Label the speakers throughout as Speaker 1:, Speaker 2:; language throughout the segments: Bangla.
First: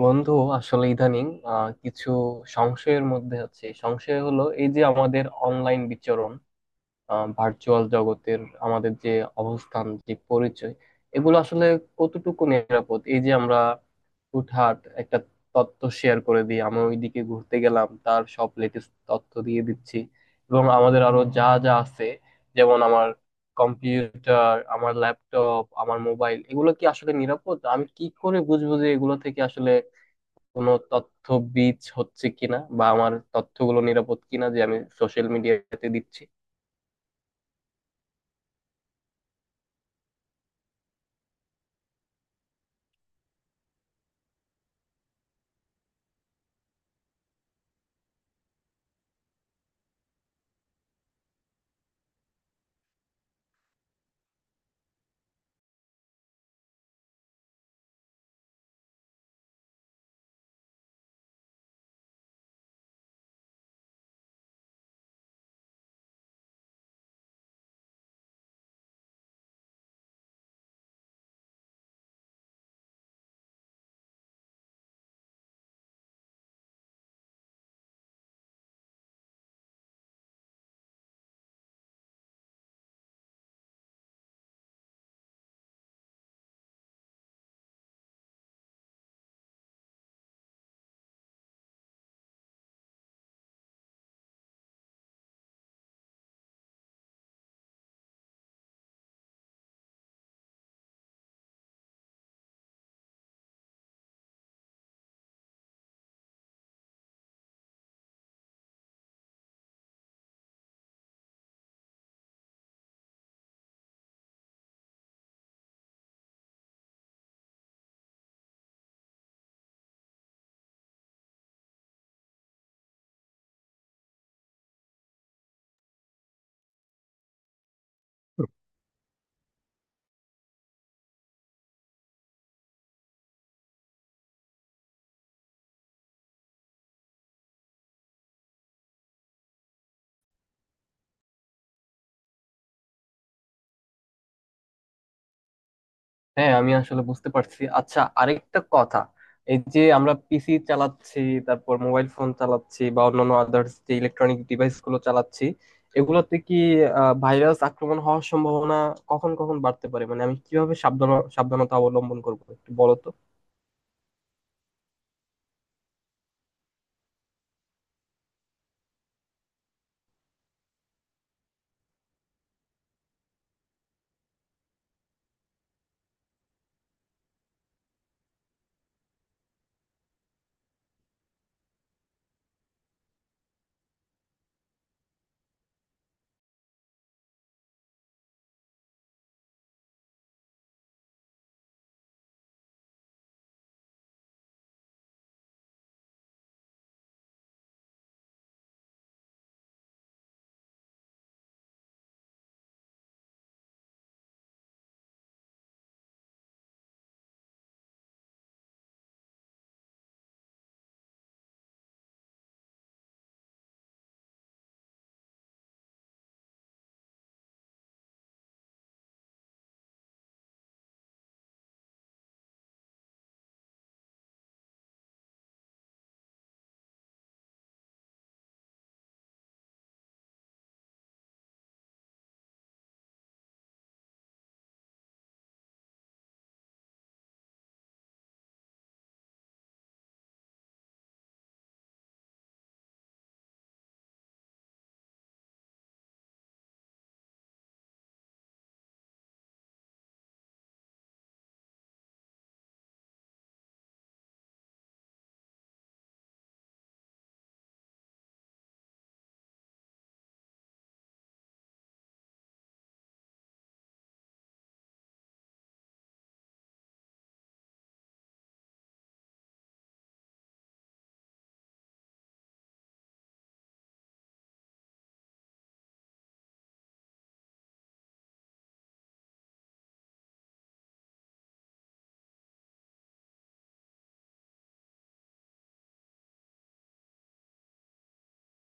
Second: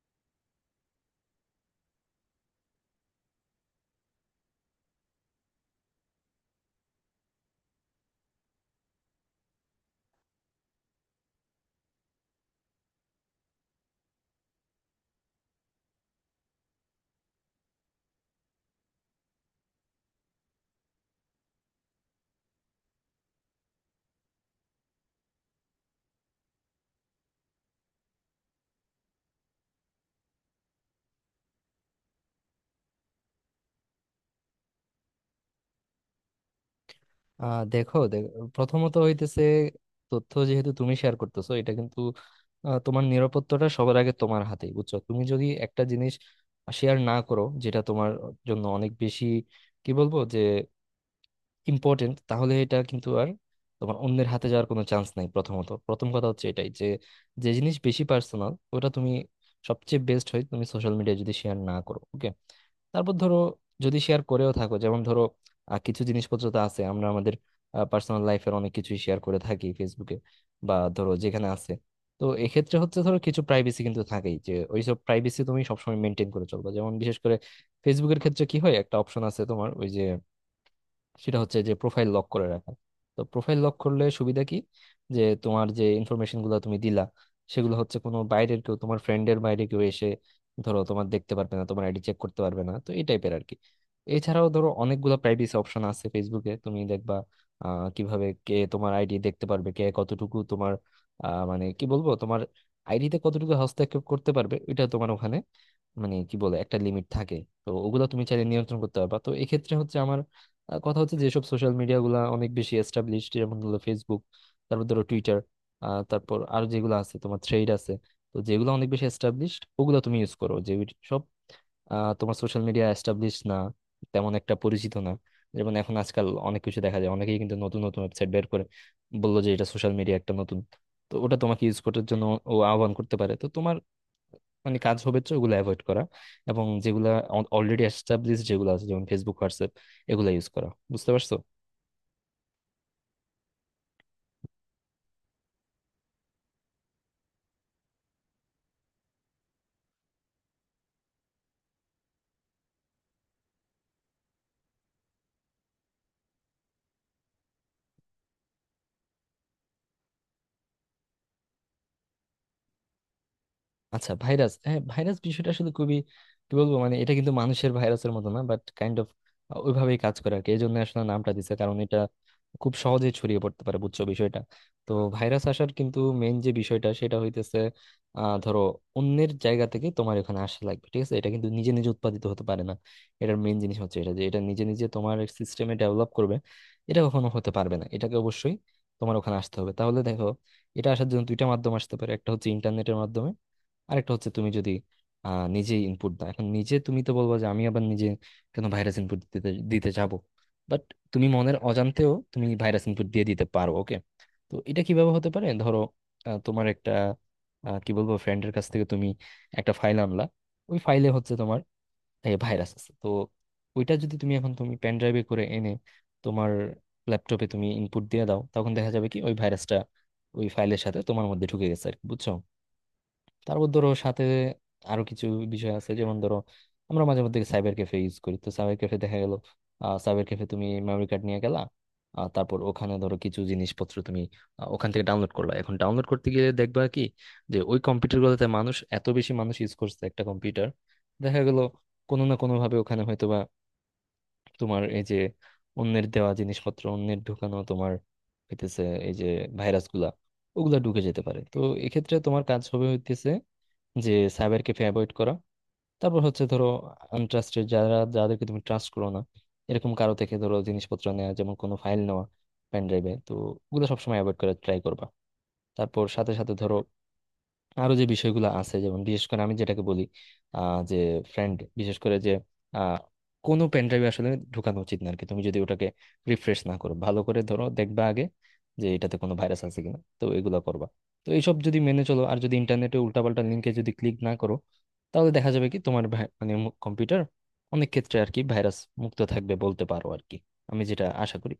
Speaker 1: বন্ধু আসলে ইদানিং কিছু সংশয়ের মধ্যে আছে। সংশয় হলো এই যে, আমাদের অনলাইন বিচরণ, ভার্চুয়াল জগতের আমাদের যে অবস্থান, যে পরিচয়, এগুলো আসলে কতটুকু নিরাপদ। এই যে আমরা হুটহাট একটা তথ্য শেয়ার করে দিই, আমি ওইদিকে ঘুরতে গেলাম তার সব লেটেস্ট তথ্য দিয়ে দিচ্ছি, এবং আমাদের আরো যা যা আছে, যেমন আমার কম্পিউটার, আমার ল্যাপটপ, আমার মোবাইল, এগুলো কি আসলে নিরাপদ? আমি কি করে বুঝবো যে এগুলো থেকে আসলে কোনো তথ্য বীজ হচ্ছে কিনা, বা আমার তথ্যগুলো নিরাপদ কিনা যে আমি সোশ্যাল মিডিয়াতে দিচ্ছি।
Speaker 2: দেখো প্রথমত হইতেছে তথ্য যেহেতু তুমি শেয়ার করতেছো, এটা কিন্তু তোমার নিরাপত্তাটা সবার আগে তোমার হাতেই, বুঝছো? তুমি যদি একটা জিনিস শেয়ার না করো যেটা তোমার জন্য অনেক বেশি কি বলবো যে ইম্পর্টেন্ট, তাহলে এটা কিন্তু আর তোমার অন্যের হাতে যাওয়ার কোনো চান্স নাই। প্রথমত, প্রথম কথা হচ্ছে এটাই যে যে জিনিস বেশি পার্সোনাল ওটা তুমি সবচেয়ে বেস্ট হয় তুমি সোশ্যাল মিডিয়ায় যদি শেয়ার না করো। ওকে, তারপর ধরো যদি শেয়ার করেও থাকো, যেমন ধরো কিছু জিনিসপত্র তো আছে, আমরা আমাদের পার্সোনাল লাইফের অনেক কিছুই শেয়ার করে থাকি ফেসবুকে বা ধরো যেখানে আছে। তো এক্ষেত্রে হচ্ছে ধরো কিছু প্রাইভেসি কিন্তু থাকেই, যে ওইসব প্রাইভেসি তুমি সবসময় মেনটেন করে চলবে। যেমন বিশেষ করে ফেসবুকের ক্ষেত্রে কি হয়, একটা অপশন আছে তোমার, ওই যে সেটা হচ্ছে যে প্রোফাইল লক করে রাখা। তো প্রোফাইল লক করলে সুবিধা কি, যে তোমার যে ইনফরমেশন গুলো তুমি দিলা সেগুলো হচ্ছে কোনো বাইরের কেউ, তোমার ফ্রেন্ডের বাইরে কেউ এসে ধরো তোমার দেখতে পারবে না, তোমার আইডি চেক করতে পারবে না। তো এই টাইপের আর কি। এছাড়াও ধরো অনেকগুলো প্রাইভেসি অপশন আছে ফেসবুকে, তুমি দেখবা কিভাবে কে তোমার আইডি দেখতে পারবে, কে কতটুকু তোমার মানে কি বলবো তোমার আইডিতে কতটুকু হস্তক্ষেপ করতে পারবে, এটা তোমার ওখানে মানে কি বলে একটা লিমিট থাকে। তো ওগুলো তুমি চাইলে নিয়ন্ত্রণ করতে পারবা। তো এক্ষেত্রে হচ্ছে আমার কথা হচ্ছে যেসব সোশ্যাল মিডিয়া গুলা অনেক বেশি এস্টাবলিশড, যেমন হলো ফেসবুক, তারপর ধরো টুইটার, তারপর আরো যেগুলো আছে তোমার, থ্রেড আছে। তো যেগুলো অনেক বেশি এস্টাবলিশড ওগুলো তুমি ইউজ করো, যে সব তোমার সোশ্যাল মিডিয়া এস্টাবলিশ না, তেমন একটা পরিচিত না, যেমন এখন আজকাল অনেক কিছু দেখা যায়, অনেকেই কিন্তু নতুন নতুন ওয়েবসাইট বের করে বললো যে এটা সোশ্যাল মিডিয়া একটা নতুন, তো ওটা তোমাকে ইউজ করার জন্য ও আহ্বান করতে পারে। তো তোমার মানে কাজ হবে হচ্ছে ওগুলো অ্যাভয়েড করা, এবং যেগুলা অলরেডি এস্টাবলিশ যেগুলো আছে, যেমন ফেসবুক, হোয়াটসঅ্যাপ, এগুলো ইউজ করা। বুঝতে পারছো?
Speaker 1: হ্যাঁ, আমি আসলে বুঝতে পারছি। আচ্ছা, আরেকটা কথা, এই যে আমরা পিসি চালাচ্ছি, তারপর মোবাইল ফোন চালাচ্ছি বা অন্যান্য আদার্স যে ইলেকট্রনিক ডিভাইস গুলো চালাচ্ছি, এগুলোতে কি ভাইরাস আক্রমণ হওয়ার সম্ভাবনা কখন কখন বাড়তে পারে? মানে আমি কিভাবে সাবধান, সাবধানতা অবলম্বন করবো একটু বলো তো।
Speaker 2: আচ্ছা, ভাইরাস, হ্যাঁ ভাইরাস বিষয়টা আসলে খুবই কি বলবো, মানে এটা কিন্তু মানুষের ভাইরাসের মতো না, বাট কাইন্ড অফ ওইভাবেই কাজ করে আর কি। এই জন্য আসলে নামটা দিছে, কারণ এটা খুব সহজে ছড়িয়ে পড়তে পারে। বুঝছো বিষয়টা? তো ভাইরাস আসার কিন্তু মেইন যে বিষয়টা, সেটা হইতেছে ধরো অন্যের জায়গা থেকে তোমার এখানে আসা লাগবে, ঠিক আছে? এটা কিন্তু নিজে নিজে উৎপাদিত হতে পারে না। এটার মেইন জিনিস হচ্ছে এটা যে এটা নিজে নিজে তোমার সিস্টেমে ডেভেলপ করবে এটা কখনো হতে পারবে না, এটাকে অবশ্যই তোমার ওখানে আসতে হবে। তাহলে দেখো এটা আসার জন্য দুইটা মাধ্যম আসতে পারে, একটা হচ্ছে ইন্টারনেটের মাধ্যমে, আরেকটা হচ্ছে তুমি যদি আহ, নিজে ইনপুট দাও। এখন নিজে তুমি তো বলবা যে আমি আবার নিজে কেন ভাইরাস ইনপুট দিতে দিতে যাব, বাট তুমি মনের অজান্তেও তুমি ভাইরাস ইনপুট দিয়ে দিতে পারো। ওকে, তো এটা কিভাবে হতে পারে? ধরো তোমার একটা কি বলবো ফ্রেন্ডের কাছ থেকে তুমি একটা ফাইল আনলা, ওই ফাইলে হচ্ছে তোমার ভাইরাস আছে। তো ওইটা যদি তুমি এখন তুমি পেন ড্রাইভে করে এনে তোমার ল্যাপটপে তুমি ইনপুট দিয়ে দাও, তখন দেখা যাবে কি ওই ভাইরাসটা ওই ফাইলের সাথে তোমার মধ্যে ঢুকে গেছে আর কি, বুঝছো? তারপর ধরো সাথে আরো কিছু বিষয় আছে, যেমন ধরো আমরা মাঝে মধ্যে সাইবার ক্যাফে ইউজ করি। তো সাইবার ক্যাফে দেখা গেল সাইবার ক্যাফে তুমি মেমরি কার্ড নিয়ে গেলা, তারপর ওখানে ধরো কিছু জিনিসপত্র তুমি ওখান থেকে ডাউনলোড করলা। এখন ডাউনলোড করতে গিয়ে দেখবা কি যে ওই কম্পিউটার গুলোতে মানুষ এত বেশি, মানুষ ইউজ করছে একটা কম্পিউটার, দেখা গেল কোনো না কোনো ভাবে ওখানে হয়তোবা তোমার এই যে অন্যের দেওয়া জিনিসপত্র, অন্যের ঢুকানো তোমার হইতেছে এই যে ভাইরাস গুলা ওগুলা ঢুকে যেতে পারে। তো এক্ষেত্রে তোমার কাজ হবে হইতেছে যে সাইবারকে অ্যাভয়েড করা। তারপর হচ্ছে ধরো আনট্রাস্টেড যারা, যাদেরকে তুমি ট্রাস্ট করো না, এরকম কারো থেকে ধরো জিনিসপত্র নেওয়া, যেমন কোনো ফাইল নেওয়া পেন ড্রাইভে, তো ওগুলো সবসময় অ্যাভয়েড করার ট্রাই করবা। তারপর সাথে সাথে ধরো আরো যে বিষয়গুলো আছে, যেমন বিশেষ করে আমি যেটাকে বলি, যে ফ্রেন্ড বিশেষ করে যে আহ, কোনো পেন ড্রাইভে আসলে ঢুকানো উচিত না আর কি, তুমি যদি ওটাকে রিফ্রেশ না করো ভালো করে। ধরো দেখবা আগে যে এটাতে কোনো ভাইরাস আছে কিনা, তো এগুলো করবা। তো এইসব যদি মেনে চলো, আর যদি ইন্টারনেটে উল্টাপাল্টা লিঙ্কে যদি ক্লিক না করো, তাহলে দেখা যাবে কি তোমার মানে কম্পিউটার অনেক ক্ষেত্রে আর কি ভাইরাস মুক্ত থাকবে বলতে পারো আর কি, আমি যেটা আশা করি।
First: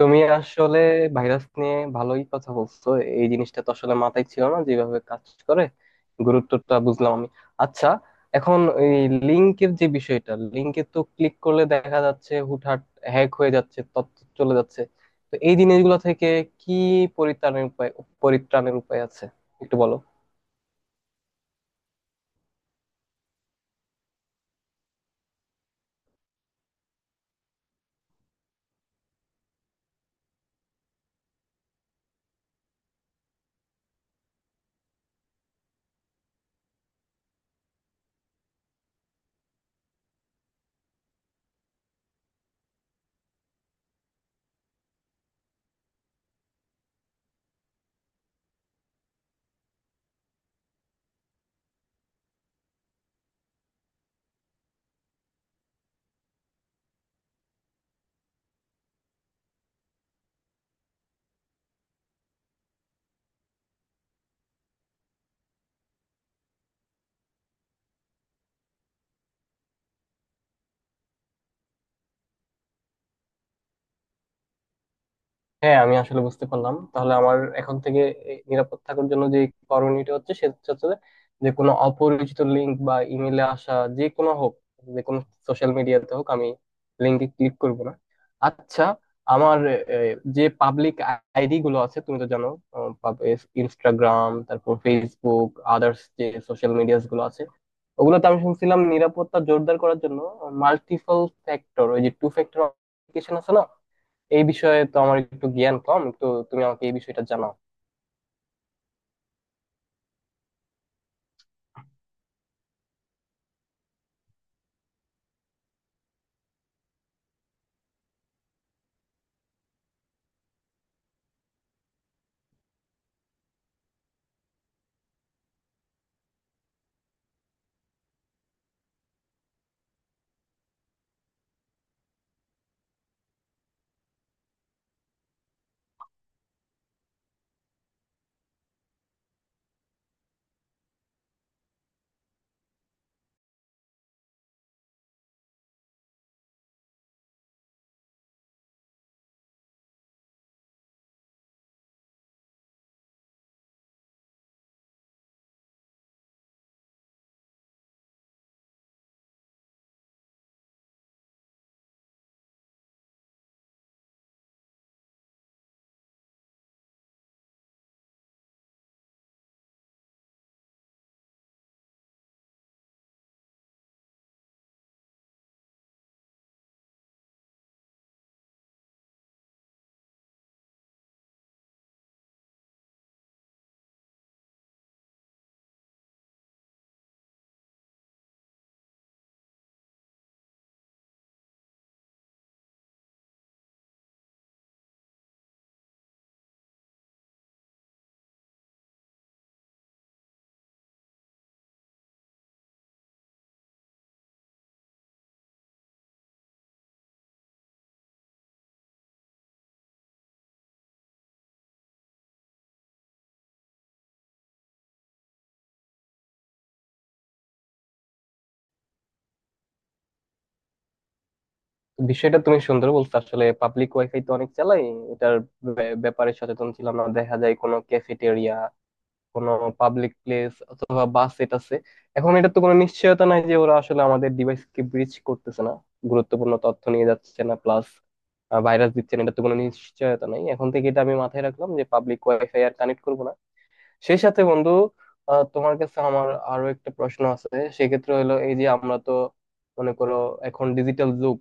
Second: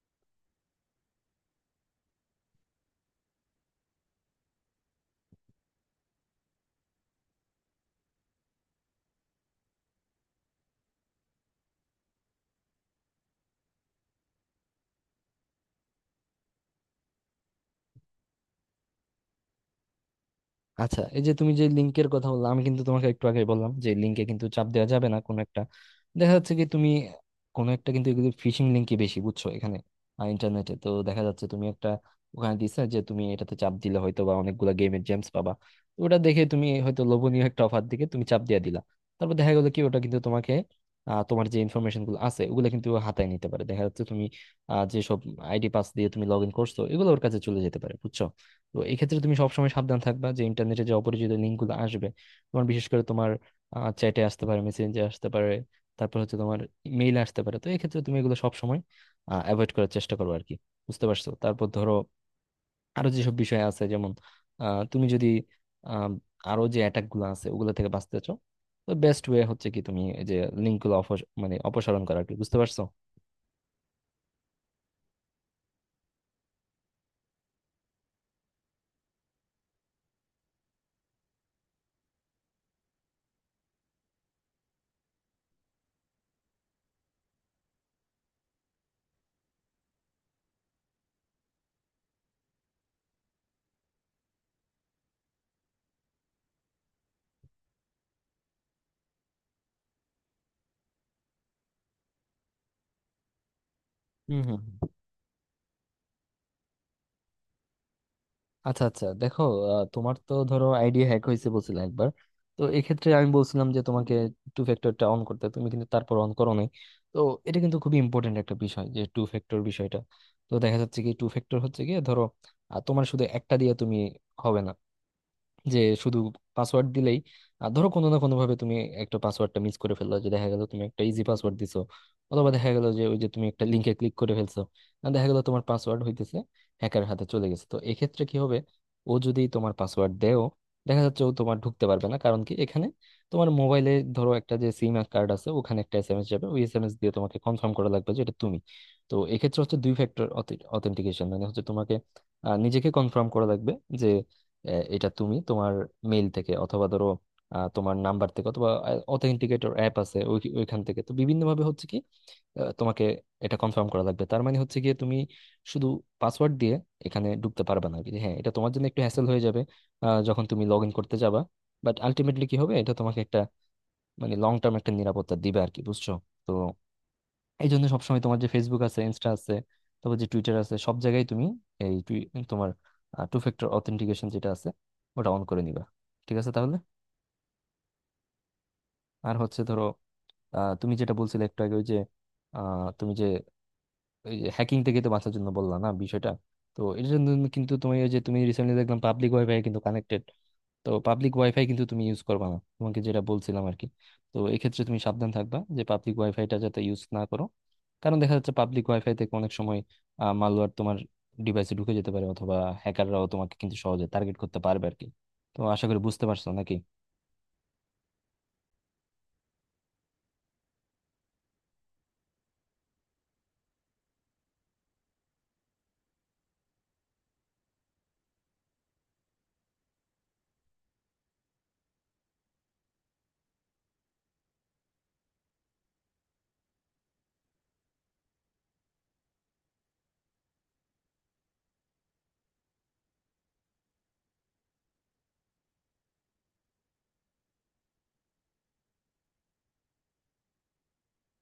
Speaker 1: তুমি আসলে ভাইরাস নিয়ে ভালোই কথা বলছো। এই জিনিসটা তো আসলে মাথায় ছিল না, যেভাবে কাজ করে গুরুত্বটা বুঝলাম আমি। আচ্ছা, এখন এই লিংকের যে বিষয়টা, লিংকে তো ক্লিক করলে দেখা যাচ্ছে হুটহাট হ্যাক হয়ে যাচ্ছে, তথ্য চলে যাচ্ছে। তো এই জিনিসগুলো থেকে কি পরিত্রাণের উপায়, পরিত্রাণের উপায় আছে একটু বলো।
Speaker 2: আচ্ছা, এই যে তুমি যে লিঙ্কের কথা বললাম, আমি কিন্তু তোমাকে একটু আগে বললাম যে লিঙ্কে কিন্তু চাপ দেওয়া যাবে না। কোনো একটা দেখা যাচ্ছে কি তুমি কোনো একটা, কিন্তু এগুলো ফিশিং লিঙ্কই বেশি বুঝছো এখানে ইন্টারনেটে। তো দেখা যাচ্ছে তুমি একটা ওখানে দিছে যে তুমি এটাতে চাপ দিলে হয়তো বা অনেকগুলা গেমের জেমস পাবা, তো ওটা দেখে তুমি হয়তো লোভনীয় একটা অফার দিকে তুমি চাপ দিয়ে দিলা। তারপর দেখা গেলো কি ওটা কিন্তু তোমাকে তোমার যে ইনফরমেশন গুলো আছে ওগুলো কিন্তু ও হাতায় নিতে পারে। দেখা যাচ্ছে তুমি যেসব আইডি পাস দিয়ে তুমি লগ ইন করছো এগুলো ওর কাছে চলে যেতে পারে, বুঝছো? তো এই ক্ষেত্রে তুমি সবসময় সাবধান থাকবা যে ইন্টারনেটে যে অপরিচিত লিঙ্কগুলো আসবে, তোমার বিশেষ করে তোমার চ্যাটে আসতে পারে, মেসেঞ্জে আসতে পারে, তারপর হচ্ছে তোমার মেইল আসতে পারে, তো এই ক্ষেত্রে তুমি এগুলো সবসময় অ্যাভয়েড করার চেষ্টা করবো আর কি। বুঝতে পারছো? তারপর ধরো আরো যেসব বিষয় আছে, যেমন তুমি যদি আহ, আরো যে অ্যাটাক গুলো আছে ওগুলো থেকে বাঁচতে চাও, তো বেস্ট ওয়ে হচ্ছে কি তুমি এই যে লিঙ্ক গুলো মানে অপসারণ করা আর কি। বুঝতে পারছো?
Speaker 1: হ্যাঁ, আমি আসলে বুঝতে পারলাম। তাহলে আমার এখন থেকে এই নিরাপদ থাকার জন্য যে করণীয়টা হচ্ছে, সেটা হচ্ছে যে, যে কোনো অপরিচিত লিঙ্ক বা ইমেলে আসা, যে কোনো হোক, যে কোনো সোশ্যাল মিডিয়াতে হোক, আমি লিঙ্কে ক্লিক করব না। আচ্ছা, আমার যে পাবলিক আইডি গুলো আছে, তুমি তো জানো, ইনস্টাগ্রাম, তারপর ফেসবুক, আদার্স যে সোশ্যাল মিডিয়াস গুলো আছে, ওগুলোতে আমি শুনছিলাম নিরাপত্তা জোরদার করার জন্য মাল্টিপল ফ্যাক্টর, ওই যে টু ফ্যাক্টর অথেন্টিকেশন আছে না,
Speaker 2: হুম
Speaker 1: এই
Speaker 2: হুম।
Speaker 1: বিষয়ে তো আমার একটু জ্ঞান কম, তো তুমি আমাকে এই বিষয়টা জানাও।
Speaker 2: আচ্ছা আচ্ছা, দেখো তোমার তো ধরো আইডি হ্যাক হয়েছে বলছিলে একবার, তো এক্ষেত্রে আমি বলছিলাম যে তোমাকে টু ফ্যাক্টরটা অন করতে, তুমি কিন্তু তারপর অন করো নাই। তো এটা কিন্তু খুবই ইম্পর্টেন্ট একটা বিষয়, যে টু ফ্যাক্টর বিষয়টা। তো দেখা যাচ্ছে কি টু ফ্যাক্টর হচ্ছে গিয়ে ধরো তোমার শুধু একটা দিয়ে তুমি হবে না, যে শুধু পাসওয়ার্ড দিলেই। আর ধরো কোনো না কোনো ভাবে তুমি একটা পাসওয়ার্ডটা মিস করে ফেললো, যে দেখা গেল তুমি একটা ইজি পাসওয়ার্ড দিছো, অথবা দেখা গেল যে ওই যে তুমি একটা লিংকে ক্লিক করে ফেলছো, আর দেখা গেল তোমার পাসওয়ার্ড হইতেছে হ্যাকার হাতে চলে গেছে, তো এক্ষেত্রে কি হবে? ও যদি তোমার পাসওয়ার্ড দেও, দেখা যাচ্ছে ও তোমার ঢুকতে পারবে না। কারণ কি, এখানে তোমার মোবাইলে ধরো একটা যে সিম কার্ড আছে ওখানে একটা এসএমএস যাবে, ওই এসএমএস দিয়ে তোমাকে কনফার্ম করা লাগবে যে এটা তুমি। তো এক্ষেত্রে হচ্ছে দুই ফ্যাক্টর অথেন্টিকেশন মানে হচ্ছে তোমাকে নিজেকে কনফার্ম করা লাগবে যে এটা তুমি। তোমার মেইল থেকে অথবা ধরো তোমার নাম্বার থেকে অথবা অথেন্টিকেটর অ্যাপ আছে ওইখান থেকে, তো বিভিন্ন ভাবে হচ্ছে কি তোমাকে এটা কনফার্ম করা লাগবে। তার মানে হচ্ছে গিয়ে তুমি শুধু পাসওয়ার্ড দিয়ে এখানে ঢুকতে পারবে না আর কি। হ্যাঁ, এটা তোমার জন্য একটু হ্যাসেল হয়ে যাবে যখন তুমি লগ ইন করতে যাবা, বাট আলটিমেটলি কি হবে, এটা তোমাকে একটা মানে লং টার্ম একটা নিরাপত্তা দিবে আর কি, বুঝছো? তো এই জন্য সবসময় তোমার যে ফেসবুক আছে, ইনস্টা আছে, তারপর যে টুইটার আছে, সব জায়গায় তুমি এই তোমার টু ফ্যাক্টর অথেন্টিকেশন যেটা আছে ওটা অন করে নিবা, ঠিক আছে? তাহলে আর হচ্ছে ধরো তুমি যেটা বলছিলে একটু আগে ওই যে তুমি যে হ্যাকিং থেকে তো বাঁচার জন্য বললা না বিষয়টা, তো এর জন্য কিন্তু তুমি ওই যে তুমি রিসেন্টলি দেখলাম পাবলিক ওয়াইফাই কিন্তু কানেক্টেড। তো পাবলিক ওয়াইফাই কিন্তু তুমি ইউজ করবা না, তোমাকে যেটা বলছিলাম আর কি। তো এক্ষেত্রে তুমি সাবধান থাকবা যে পাবলিক ওয়াইফাইটা যাতে ইউজ না করো, কারণ দেখা যাচ্ছে পাবলিক ওয়াইফাই থেকে অনেক সময় মালওয়্যার তোমার ডিভাইসে ঢুকে যেতে পারে, অথবা হ্যাকাররাও তোমাকে কিন্তু সহজে টার্গেট করতে পারবে আর কি। তো আশা করি বুঝতে পারছো নাকি?
Speaker 1: তো বিষয়টা তুমি সুন্দর বলছো। আসলে পাবলিক ওয়াইফাই তো অনেক চালাই, এটার ব্যাপারে সচেতন ছিলাম না। দেখা যায় কোনো ক্যাফেটেরিয়া, কোনো পাবলিক প্লেস অথবা বাস, এটা আছে। এখন এটা তো কোনো নিশ্চয়তা নাই যে ওরা আসলে আমাদের ডিভাইসকে ব্রিচ করতেছে না, গুরুত্বপূর্ণ তথ্য নিয়ে যাচ্ছে না, প্লাস ভাইরাস দিচ্ছে না, এটা তো কোনো নিশ্চয়তা নাই। এখন থেকে এটা আমি মাথায় রাখলাম যে পাবলিক ওয়াইফাই আর কানেক্ট করবো না। সেই সাথে বন্ধু, তোমার কাছে আমার আরো একটা প্রশ্ন আছে। সেক্ষেত্রে হলো এই যে, আমরা তো, মনে করো, এখন ডিজিটাল যুগ,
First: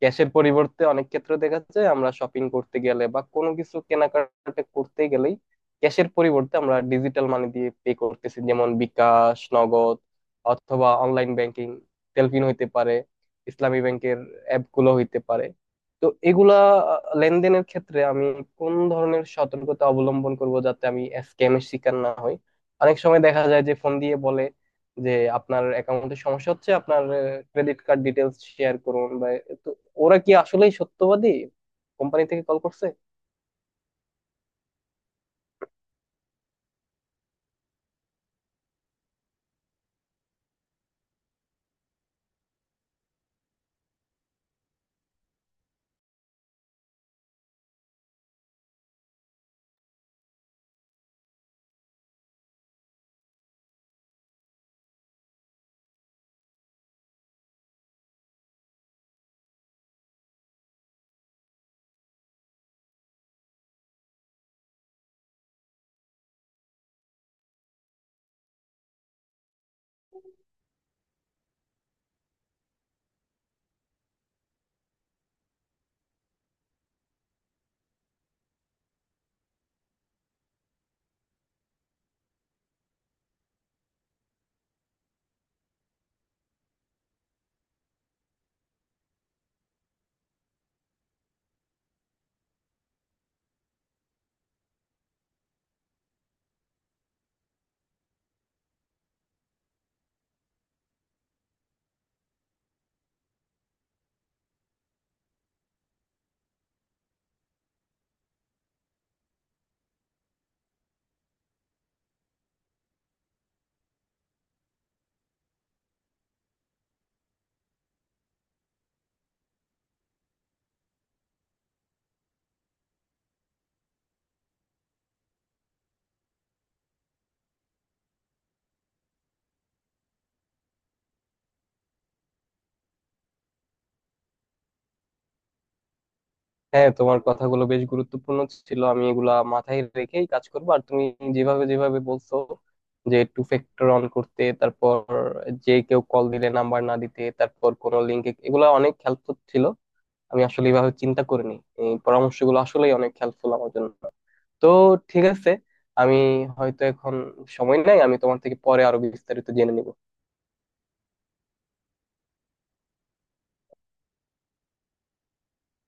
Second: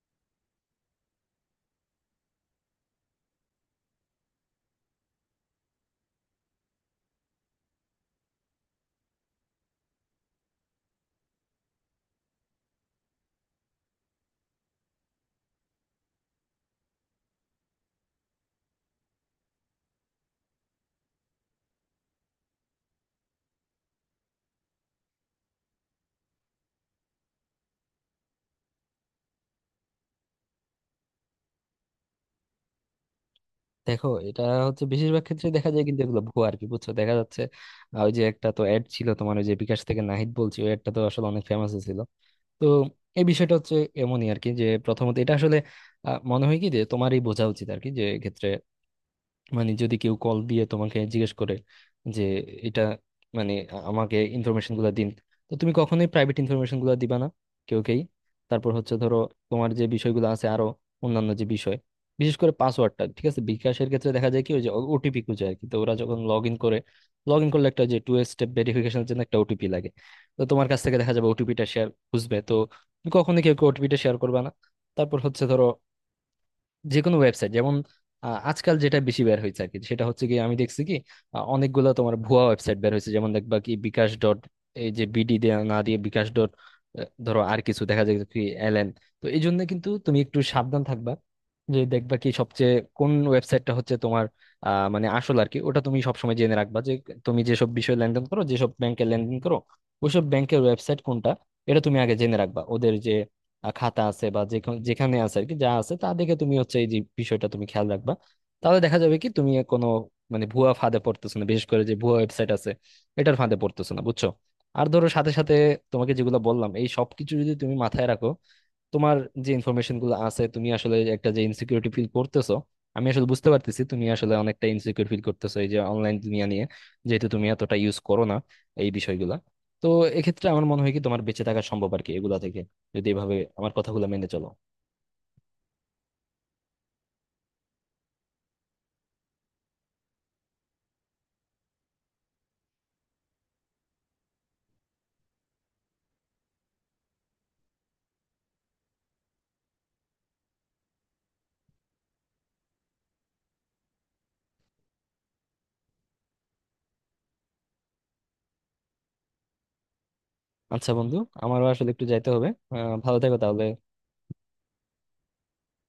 Speaker 1: ক্যাশের পরিবর্তে অনেক ক্ষেত্রে দেখা যায় আমরা শপিং করতে গেলে বা কোনো কিছু কেনাকাটা করতে গেলেই ক্যাশের পরিবর্তে আমরা ডিজিটাল মানি দিয়ে পে করতেছি, যেমন বিকাশ, নগদ, অথবা অনলাইন ব্যাংকিং, তেলফিন হইতে পারে, ইসলামী ব্যাংকের অ্যাপ গুলো হইতে পারে। তো এগুলা লেনদেনের ক্ষেত্রে আমি কোন ধরনের সতর্কতা অবলম্বন করব, যাতে আমি স্ক্যামের শিকার না হই? অনেক সময় দেখা যায় যে ফোন দিয়ে বলে যে, আপনার অ্যাকাউন্টে সমস্যা হচ্ছে, আপনার ক্রেডিট কার্ড ডিটেলস শেয়ার করুন বা, তো ওরা কি আসলেই সত্যবাদী কোম্পানি থেকে কল করছে?
Speaker 2: দেখো এটা হচ্ছে বেশিরভাগ ক্ষেত্রে দেখা যায় কিন্তু এগুলো ভুয়া আর কি, বুঝছো? দেখা যাচ্ছে ওই যে একটা তো অ্যাড ছিল তোমার, ওই যে বিকাশ থেকে নাহিদ বলছি, ওই অ্যাডটা তো আসলে অনেক ফেমাস ছিল। তো এই বিষয়টা হচ্ছে এমনই আর কি। যে প্রথমত এটা আসলে মনে হয় কি যে তোমারই বোঝা উচিত আর কি, যে ক্ষেত্রে মানে যদি কেউ কল দিয়ে তোমাকে জিজ্ঞেস করে যে এটা মানে আমাকে ইনফরমেশন গুলো দিন, তো তুমি কখনোই প্রাইভেট ইনফরমেশন গুলো দিবা না কেউকেই। তারপর হচ্ছে ধরো তোমার যে বিষয়গুলো আছে আরো অন্যান্য যে বিষয়, বিশেষ করে পাসওয়ার্ডটা ঠিক আছে, বিকাশের ক্ষেত্রে দেখা যায় কি ওই যে ওটিপি খুঁজে আর কি। তো ওরা যখন লগ ইন করে, লগ ইন করলে একটা যে টু স্টেপ ভেরিফিকেশনের জন্য একটা ওটিপি লাগে, তো তোমার কাছ থেকে দেখা যাবে ওটিপিটা শেয়ার খুঁজবে। তো তুমি কখনোই কেউ ওটিপিটা শেয়ার করবে না। তারপর হচ্ছে ধরো যে কোনো ওয়েবসাইট, যেমন আজকাল যেটা বেশি বের হয়েছে আর কি, সেটা হচ্ছে কি আমি দেখছি কি অনেকগুলো তোমার ভুয়া ওয়েবসাইট বের হয়েছে। যেমন দেখবা কি বিকাশ ডট এই যে বিডি দিয়ে না দিয়ে বিকাশ ডট ধরো আর কিছু দেখা যায় কি এলএন। তো এই জন্য কিন্তু তুমি একটু সাবধান থাকবা, যে দেখবা কি সবচেয়ে কোন ওয়েবসাইটটা হচ্ছে তোমার মানে আসল আর কি, ওটা তুমি সবসময় জেনে রাখবা। যে তুমি যেসব বিষয়ে লেনদেন করো, যেসব ব্যাংকে লেনদেন করো, ওইসব ব্যাংকের ওয়েবসাইট কোনটা এটা তুমি আগে জেনে রাখবা। ওদের যে খাতা আছে বা যে যেখানে আছে আর কি, যা আছে তা দেখে তুমি হচ্ছে এই যে বিষয়টা তুমি খেয়াল রাখবা। তাহলে দেখা যাবে কি তুমি কোনো মানে ভুয়া ফাঁদে পড়তেছো না, বিশেষ করে যে ভুয়া ওয়েবসাইট আছে এটার ফাঁদে পড়তেছো না, বুঝছো? আর ধরো সাথে সাথে তোমাকে যেগুলো বললাম এই সবকিছু যদি তুমি মাথায় রাখো, তোমার যে ইনফরমেশন গুলো আছে, তুমি আসলে একটা যে ইনসিকিউরিটি ফিল করতেছো, আমি আসলে বুঝতে পারতেছি তুমি আসলে অনেকটা ইনসিকিউর ফিল করতেছো এই যে অনলাইন দুনিয়া নিয়ে, যেহেতু তুমি এতটা ইউজ করো না এই বিষয়গুলা। তো এক্ষেত্রে আমার মনে হয় কি তোমার বেঁচে থাকা সম্ভব আর কি এগুলা থেকে, যদি এভাবে আমার কথাগুলো মেনে চলো।
Speaker 1: হ্যাঁ, তোমার কথাগুলো বেশ গুরুত্বপূর্ণ ছিল। আমি এগুলা মাথায় রেখেই কাজ করব। আর তুমি যেভাবে যেভাবে বলছো যে টু ফ্যাক্টর অন করতে, তারপর যে কেউ কল দিলে নাম্বার না দিতে, তারপর কোন লিঙ্কে, এগুলা অনেক হেল্পফুল ছিল। আমি আসলে এভাবে চিন্তা করিনি। এই পরামর্শগুলো আসলেই অনেক হেল্পফুল আমার জন্য। তো ঠিক আছে, আমি হয়তো এখন সময় নাই, আমি তোমার থেকে পরে আরো বিস্তারিত জেনে নিব।
Speaker 2: আচ্ছা বন্ধু, আমারও আসলে একটু যাইতে হবে। ভালো থেকো তাহলে।